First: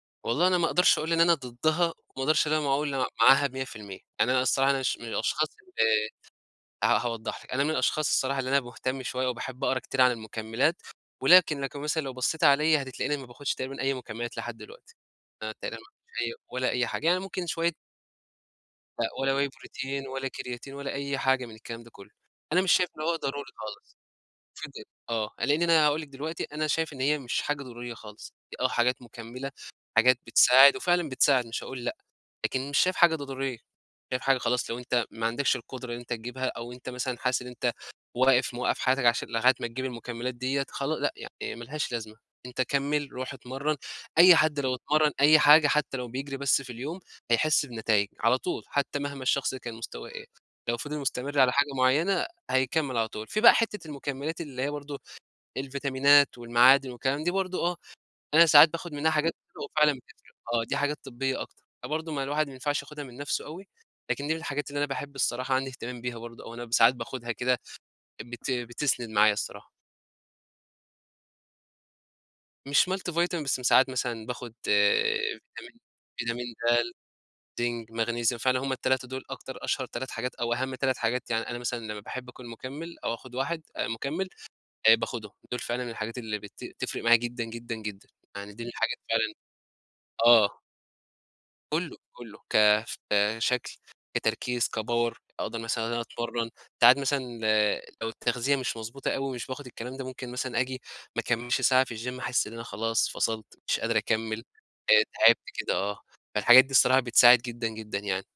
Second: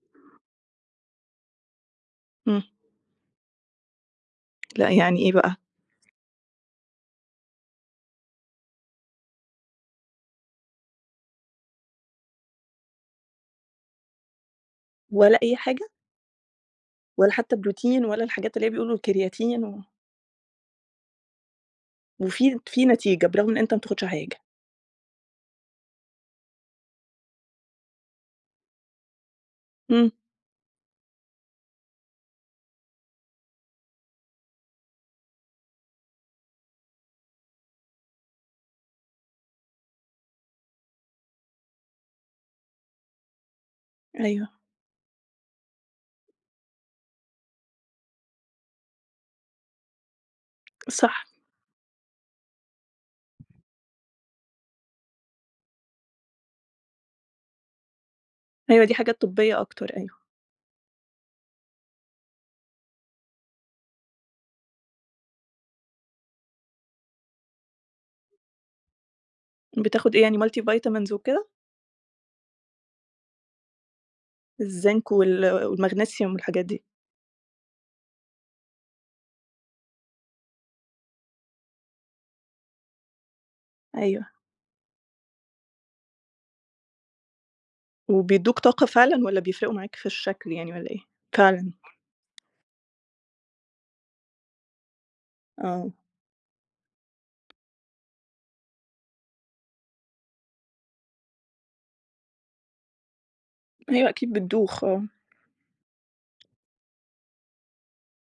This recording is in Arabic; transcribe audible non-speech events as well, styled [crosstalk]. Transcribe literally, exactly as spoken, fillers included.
والله أنا ما أقدرش أقول إن أنا ضدها، وما أقدرش إن أنا إمم. ما أقول م معاها مِيّة في المِيّة، يعني أنا الصراحة أنا لأ مش من يعني إيه الأشخاص بقى؟ اللي ه هاوضح لِك أنا من الأشخاص الصراحة اللي أنا مهتم شوية وباحب أقرا كتير عن المُكملات، ولكن لكن مثلًا لو بصيتِ عليَّ هتتلاقيني ما باخدش تقريبًا أي مُكملات لحد دلوقتي، ولا أنا أي تقريبًا حاجة؟ [unintelligible] ولا أي حاجة يعني ولا ممكن حتى شوية protein ولا الحاجات اللي هي بيقولوا لأ ولا whey creatine و protein ولا creatine ولا أي حاجة من الكلام ده كلّه، وفي أنا مش في شايف إن هو نتيجة برغم ضروري إن أنت ما خالص، بتاخدش حاجة؟ [unintelligible] آه، لإني أنا هاقول لِك دلوقتي أنا شايف إن هي مش حاجة ضرورية خالص، آه حاجات مُكملة إمم. حاجات بتساعد، وفعلًا بتساعد مش هاقول لأ، لكن مش شايف حاجة ضضورية، شايف حاجة خلاص لو أنت ما عندكش القدرة إن أنت تجيبها أو أنت مثلًا حاسس إن أنت واقف موقّف حياتك عشان لغاية ما تجيب المُكملات ديّة خلا لأ يعني ما لهاش لازمة، أنت كمّل روح اتمرن، أي أيوه. حد لو اتمرن أي حاجة حتى لو بيجري بس في اليوم هيحس بنتايج، على طول، حتى مهما الشخص كان مستواه، إيه لو فضل صح. مستمر على حاجة معيّنة هيكمّل على طول، في بقى حتة المُكملات اللي هي برضو الفيتامينات والمعادن والكلام دي برضو آه، أنا ساعات أيوه باخد دي منّها حاجات حاجات، طبية [unintelligible] أكتر وفعلًا بت أيوه. آه دي حاجات طبية أكتر، فبرضو ما الواحد ما ينفعش ياخدها من نَفسه أوي، لكن دي من الحاجات اللي أنا باحب الصراحة عندي اهتمام بيها برضو أو أنا ساعات باخدها كده بت بتسند معايا الصراحة. بتاخد إيه يعني multivitamins وكده؟ مش multivitamin بس ساعات مثلًا باخد [unintelligible] الزنك وال فيتامين والماغنيسيوم فيتامين والحاجات دي. دال، زنك، ماغنيسيوم، فعلًا هُم التلاتة دول أكتر أشهر تلات حاجات أو أهم تلات حاجات يعني أنا مثلًا لمّا باحب أكون مُكمل أو آخد واحد آآ، أيوه. مُكمل آآ، باخدهم، دول فعلًا الحاجات اللي بت تفرق معايا جدًا جدًا جدًا، يعني وبيدوك دي من طاقة الحاجات فعلًا، فعلًا والَّا بيفرقوا معاك في الشكل آه. يعني والَّا إيه؟ فعلًا. كلّه، كلّه، كف كشكل كتركيز كpower أقدر مثلًا إن آه. أنا أتمرن، ساعات مثلًا، لو التغذية مش مضبوطة أوي مش باخد الكلام ده ممكن مثلًا آجي ما اكملش ساعة في الجيم أحس إن أنا خلاص فصلت مش قادر أيوه أكيد أكمّل بتدوخ آآ آه. تعبت كده آه، فالحاجات دي بصراحة بتساعد جدًا جدًا يعني.